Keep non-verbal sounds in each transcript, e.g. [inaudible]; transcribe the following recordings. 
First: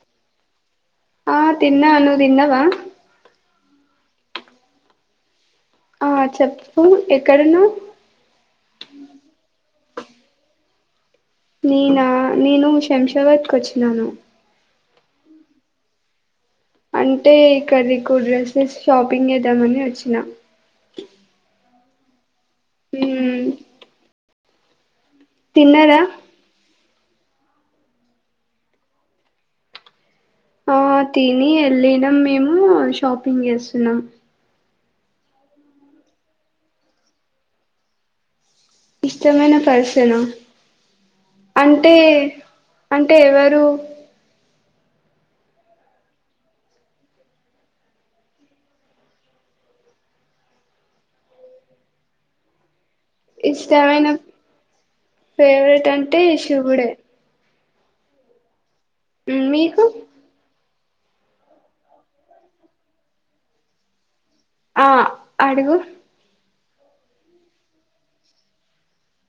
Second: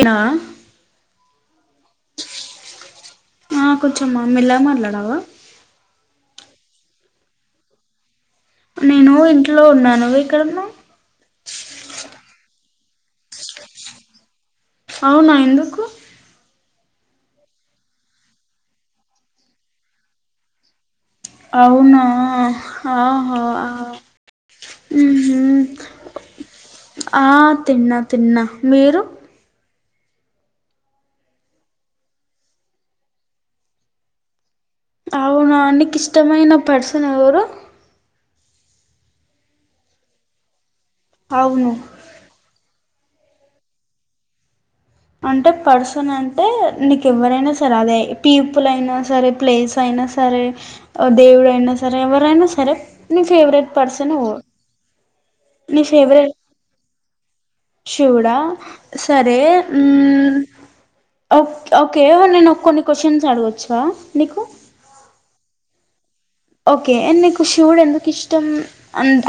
ఏనా ఆ తిన్నా అను తిందవా ఆ కొంచమమ్ మళ మరిలాడావా ఆ చెప్పు ఎక్కడున్నా నేను ఇంట్లో ఉన్నాను అయి కడన్నా నేనా నేను శంషాబాద్కి వచ్చినాను అవునా ఎందుకు అంటే ఇక్కడకు డ్రెస్సెస్ షాపింగ్ చేద్దామని వచ్చిన అవునా ఆహో మ్మ్ తిన్నారా ఆ తిన్నా తిన్నా మీరు ఆ తిని వెళ్ళిన మేము షాపింగ్ చేస్తున్నాం అవునా నీకి ఇష్టమైన పర్సన్ ఎవరు ఇష్టమైన పర్సనా అవును అంటే అంటే ఎవరు అంటే పర్సన్ అంటే నీకు ఎవరైనా సరే అదే పీపుల్ అయినా సరే ప్లేస్ అయినా సరే దేవుడయినా సరే ఎవరైనా సరే నీ ఫేవరెట్ ఇష్టమైన పర్సన్ ఎవరు నీ ఫేవరెట్ అంటే ఫేవరెట్ శివుడే శివుడా సరే కు మ్మ్ ఓకే నేను ఒక కొన్ని క్వశ్చన్స్ అడగొచ్చా నీకు ఆ అడుగు ఓకే నీకు శివుడు ఎందుకు ఇష్టం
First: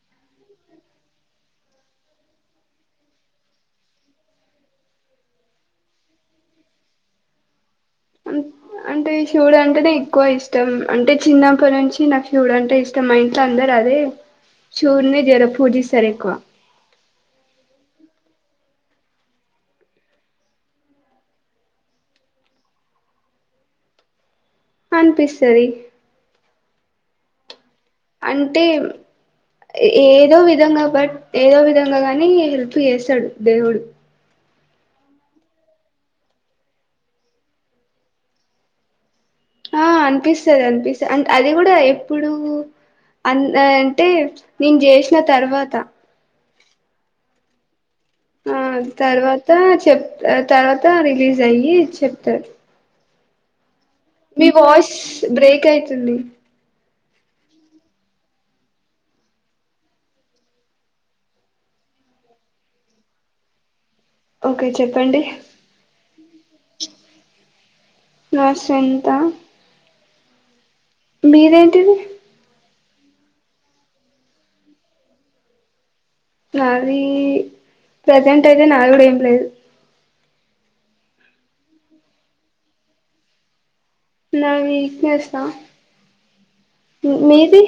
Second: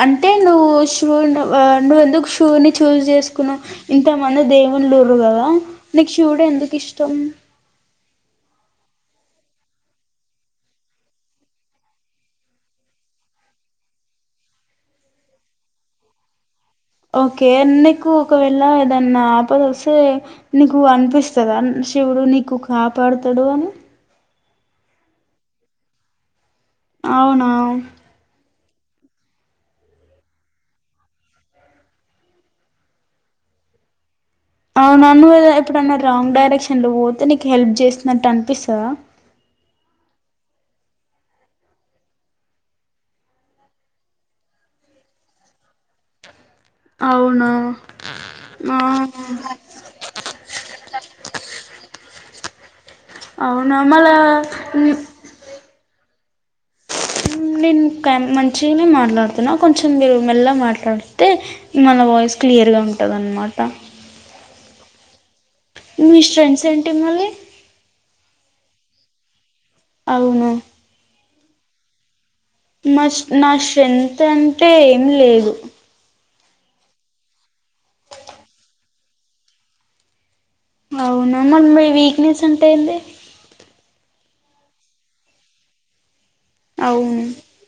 అంటే నువ్వు షూ నువ్వు ఎందుకు శివుణ్ణి చూజ్ చేసుకున్నా ఇంతమంది దేవులూరు కదా నీకు శూవుడే ఎందుకు ఇష్టం అంటే శివుడు అంటేనే ఎక్కువ ఇష్టం అంటే చిన్నప్పటి నుంచి నా శివుడు అంటే ఇష్టం మా ఇంట్లో అందరు అదే శివుడ్నే జర పూజిస్తారు ఎక్కువ ఓకే నీకు ఒకవేళ ఏదన్నా ఆపదస్తే నీకు అనిపిస్తదా శివుడు నీకు కాపాడుతాడు అని అనిపిస్తాది అవునా అంటే ఏదో విధంగా బట్ ఏదో విధంగా గానీ హెల్ప్ చేస్తాడు దేవుడు అవునన్నద ఎప్పుడన్నా రాంగ్ డైరెక్షన్ లో పోతే నీకు హెల్ప్ చేస్తున్నట్టు అనిపిస్తాద ఆ అనిపిస్తాది అనిపిస్తా అంటే అది కూడా ఎప్పుడు అ అంటే నేను చేసిన తర్వాత అవునా ఆ తర్వాత చెప్ తర్వాత రిలీజ్ అయ్యి చెప్తారు అవును మీ వాష్ బ్రేక్ తుంది నేను మంచిగానే మాట్లాడుతున్నా కొంచెం మీరు మెల్ల మాట్లాడితే మన వాయిస్ క్లియర్గా ఉంటుందన్నమాట ఓకే చెప్పండి మీ స్త్రేన్త్స్ ఏంటి మళ్ళీ నా స్త్రెంగ్త్ ఆ అవును మీద ఏంటిది మా నా శ్రెంత్ అంటే ఏమి లేదు నాది ప్రజెంట్ అయితే నాకు కూడా ఏంలేదు అవునా మన వీక్నెస్ ఉంటాంది నక్ నస్ మీది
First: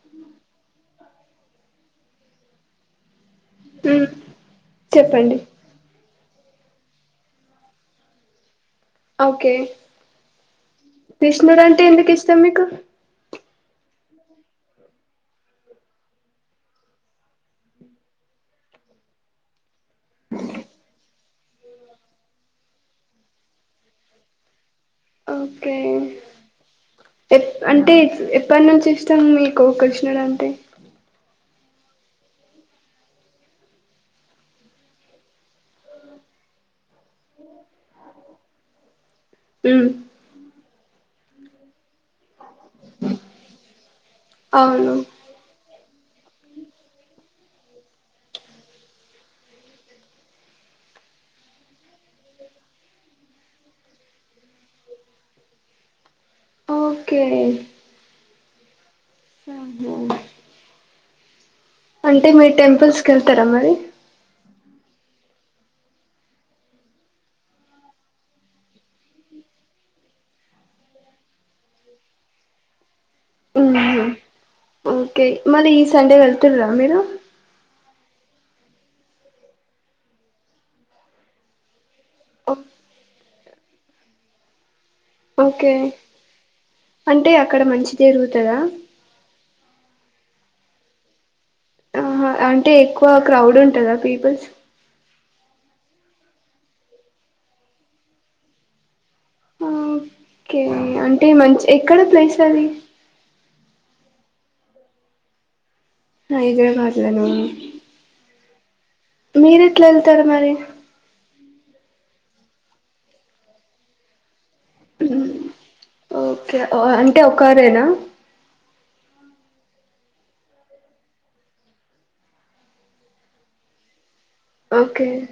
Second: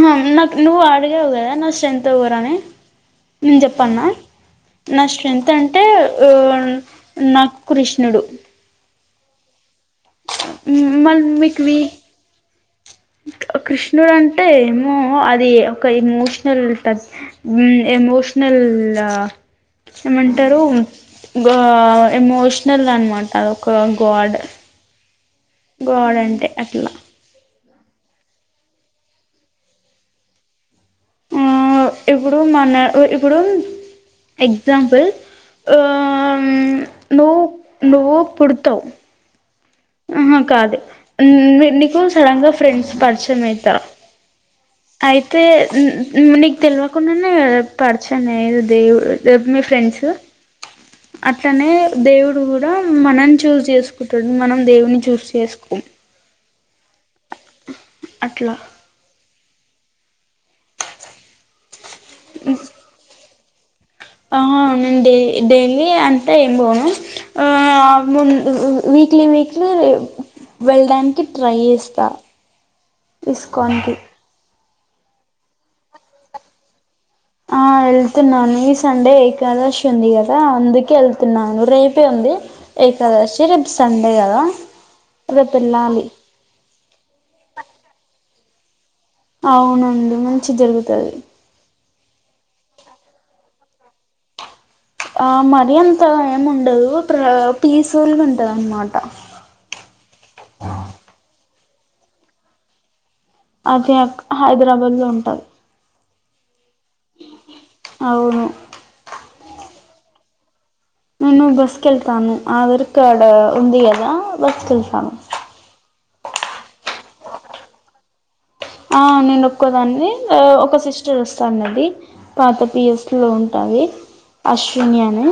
హ నా నువవు అడిగ హోదా నా స్ట్రెంతంతరానే నేను చెప్పన్న మ్మ్ నా చెప్పండి స్ట్రెంగ్త్ అంటే ఆ నాకు కృష్ణుడు ఓకే మళ్ళీ కృష్ణుడు మీకు అంటే వీక్ ఎందుకు ఇస్తాం మీకు కృష్ణుడు అంటే ఏమో అది ఒక ఎమోషనల్ ఎమోషనల్ ఏమంటారు ఎమోషనల్ అనమాట అది ఒక గాడ్ ఓకే గాడ్ అంటే అట్లా ఎప్ అంటే ఎప్పటి నుంచి ఇస్తాం మీకు కృష్ణుడు అంటే ఆ ఇప్పుడు మన ఇప్పుడు ఎగజాంపుల్ ఆ నువ్వు నువ్వు పుడతావు మ్మ్ ఆహా కాదు నీకు సడన్ గా ఫ్రెండ్స్ పరిచయం అవుతారు అవును అయితే నీకు తెల్వకుండానె పరిచయమయ్యేది దేవుడు మీ ఫ్రెండ్స్ అట్లనే దేవుడు కూడ మనని చూజ్ చేసుకుంటడు మనం దేవుని చూస్ చేసుకోం కె అట్ల అంటె మీరు టెంపుల్స్ కె తర మరి ఆ అవునండి డైలి అంటె ఏం పోను ఆ ము వీక్లీ వీక్లీ వెళ్డానికి ట్రై చేస్తా ఇస్కాన్ కి ఓకె మల్లి ఈ సండే వెళ్తున్నారా మీరు ఆ వెళ్తున్నాను ఈ సండే ఏకాదశి ఉంది కదా అందుకె ఎళ్తున్నాను రేపు టే ఉంది ఏకాదష్ యతే రేపు సండే కదా రేపు ఓకె వెళ్ళాలి అంటే అక్కడ మంచి జరుగుతదా అవునండి మంచి జరుగుతాది ఆహా అంటే ఎక్కువ క్రౌడ్ ఉంటదా పీపుల్స్ ఆ మరీ అంత ఏం ఉండదు ప్ర పీస్ఫుల్గుంటదన్నమాట ఓకే అంటే మంచి ఎక్కడ ప్లేస్ అది అదే అక్ హైదరాబాద్ లో ఉంటాది హైదే మాట్లేనా అవును మీరెట్లెళ్తారు మరి మూ నూ బస్కెళ్ తాను అవిరికాడ ఉంది కదా బస్కి వెళ్తాను ఊ ఓకే ఓ అన్ టే ఒకారేనా ఆ నేను ఒక్కోదాన్ని ఒక సిస్టర్ వస్తాన్నది పాత పిఎస్సి లో ఉంటది అశ్విని ఓకే అని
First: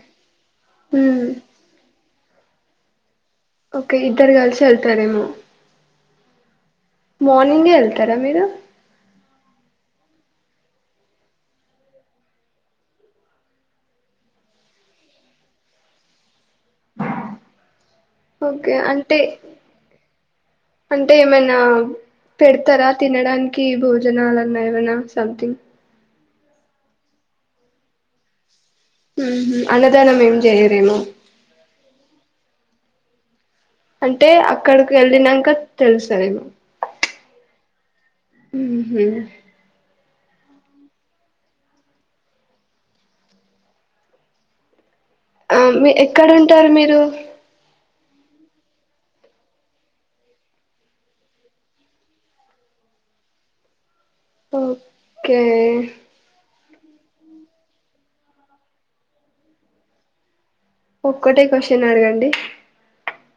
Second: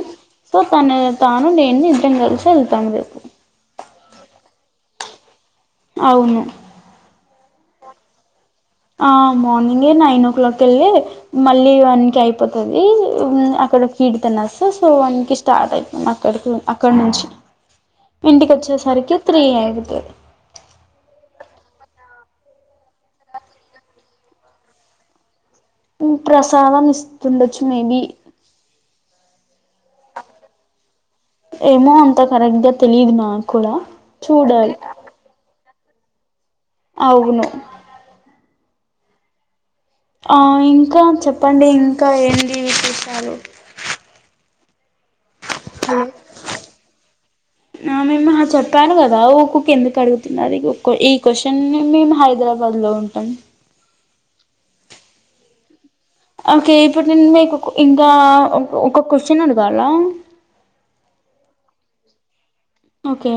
సో తన ఉమ్ తాను నేను ఇద్దరం కలిసి వెళ్ తం వరకు ఓకె ఇద్దరు కలిసి వెళ్తారేమో అవును మార్నింగ్ ఎ వెళ్తారా మీరు ఆ మార్నింగె నైన్ ఓ క్లాక్ వెళ్ళి మళ్ళీ వన్ కి అయిపోతది అక్కడ స్వీట్ తినేస్తా సో వన్ కి స్టార్ట్ అయితం అక్కడికి అక్కడ నుంచి ఇంటికి ఓకె వచ్చేసరికి అంటె త్రీ అయిపోతది అంటె ఏమైనా పెడతారా తినడానికి భోజనలన్నా ఏమైన సంథింగ్ ప్రసాదం ఇస్తుండచ్చు మేబి అన్నదానం ఏం చేయరేమో ఏమో అంత కరెక్ట్ గ తెలీదు మ అంటె అక్కడికి వెళ్ళినంక తెలుస్తదేమో అవును హ్మ్మ్ ఆ ఇంకా చెప్పండి ఇంకా ఏంటి విశేషాలు ఆ మీ హలో ఎక్కడ ఉంటారు మీరు ఆ మేము చెప్పాను కదా ఊకూకే ఎందుకు అడుగుతుంది అది ఈ క్వశ్చన్ నీ మేము హైదరాబాద్ లో ఉంటాం ఓకే ఓకే ఇప్పుడు నేను మీకు ఇంకా ఒక క్వశ్చన్ అడగాల ఒక్కటే క్వశ్చన్ అడగండి ఓకే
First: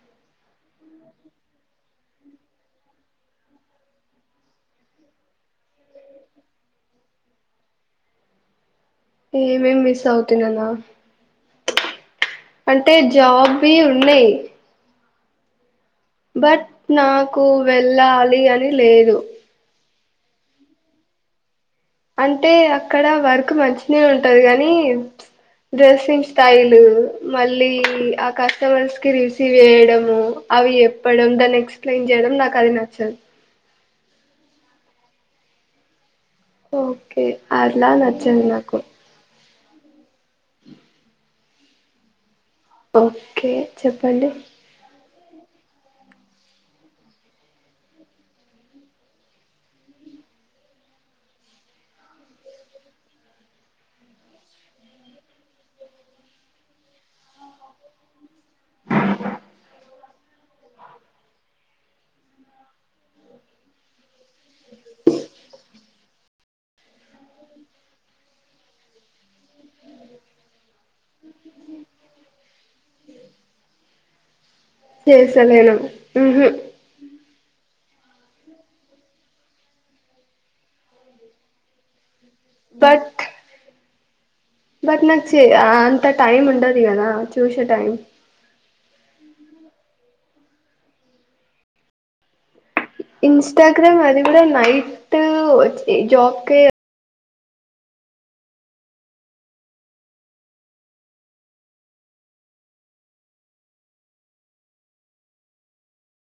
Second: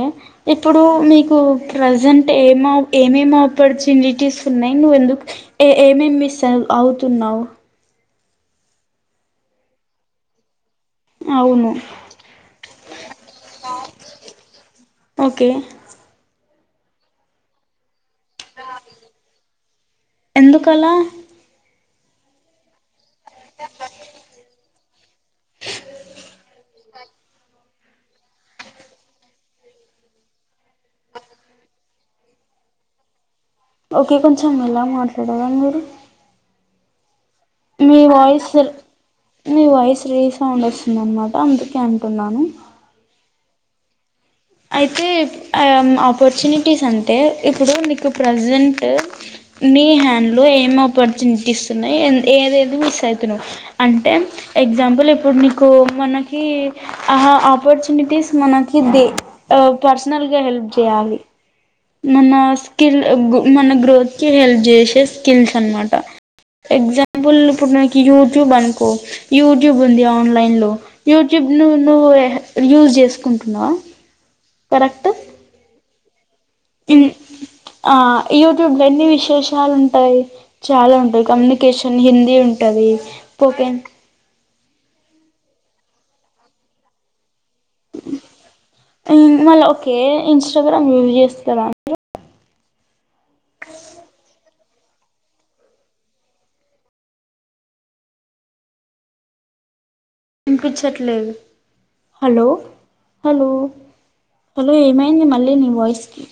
ఇప్పుడు మీకు ప్రజెంట్ ఏమ ఏమేం ఆపర్చునిటీస్ ఉన్నాయి నువ్వు ఎందుకు ఏ ఏమేమి మిస్ అ అవుతున్నావు ఏమేం మిస్ అవుతున్నానా అవును అంటే జాబ్వి ఉన్నాయి ఓకే బట్ నాకు వెళ్ళలి అని లేదు ఎందుకలా అంటే అక్కడ వర్క్ మంచిిన ఉంటది కానీ డ్రెస్సింగ్ స్టైల్ మళ్ళీ ఆ కస్టమర్స్ కి రిసీవ్ చేయడం అవి ఎప్పడం దాన్ని ఎక్స్ప్లెయిన్ చేయడం నాకు అది నచ్చదు ఓకే కొంచెం ఎలా మాట్లాడాల మీరు ఓ ఓకే అలా నచ్చదు నాకు నీ వాయిస్ రీసౌండ్ వస్తుంద అనమాట అందుకే అంటున్నాను ఓకే చెప్పండి అయితే ఆపర్చునిటీస్ అంటే ఇప్పుడు నీకు ప్రజెంట్ నీ హ్యాండ్లో ఏం ఆపర్చునిటీస్ ఉన్నాయి ఏదేది మిస్ అవుతున్నావు అంటే ఎగ్జాంపుల్ ఇప్పుడు నీకు మనకి ఆపర్చునిటీస్ మనకి దే పర్సనల్ గా హెల్ప్ చేయాలి మనస్ స్కిల్ మన గ్రోత్కి హెల్ప్ చేసే స్కిల్స్ అనమాట ఎగ్జాంపుల్ ఇప్పుడు నాకు యూట్యూబ్ అనుకో యూట్యూబ్ ఉంది ఆన్లైన్ లో యూట్యూబ్ ను ను యూజ చేసుకుంటున్నావ పే సేమీను [unintelligible] ఆ యూట్యూబ్ లో ఎన్ని విశేషాలు ఉంటాయి చాలా ఉంటాయి కమ్యూనికేషన్ ఇన్ ఇ ఉంటది బట్ పోతేన్ చి అంత టైమ్ ఉండదిఇగానా చూశా టైం మళ్ళీ ఓకే ఇన్స్టాగ్రామ్ యూజ్ చేస్తారా అండి ఇన్స్టాగ్రామ్ అది కూడా నై [unintelligible] జాబ్క ఇనిపించట్లేదు, హలో హలో హలో ఏమైంది మళ్ళీ నీ వాయిస్ కి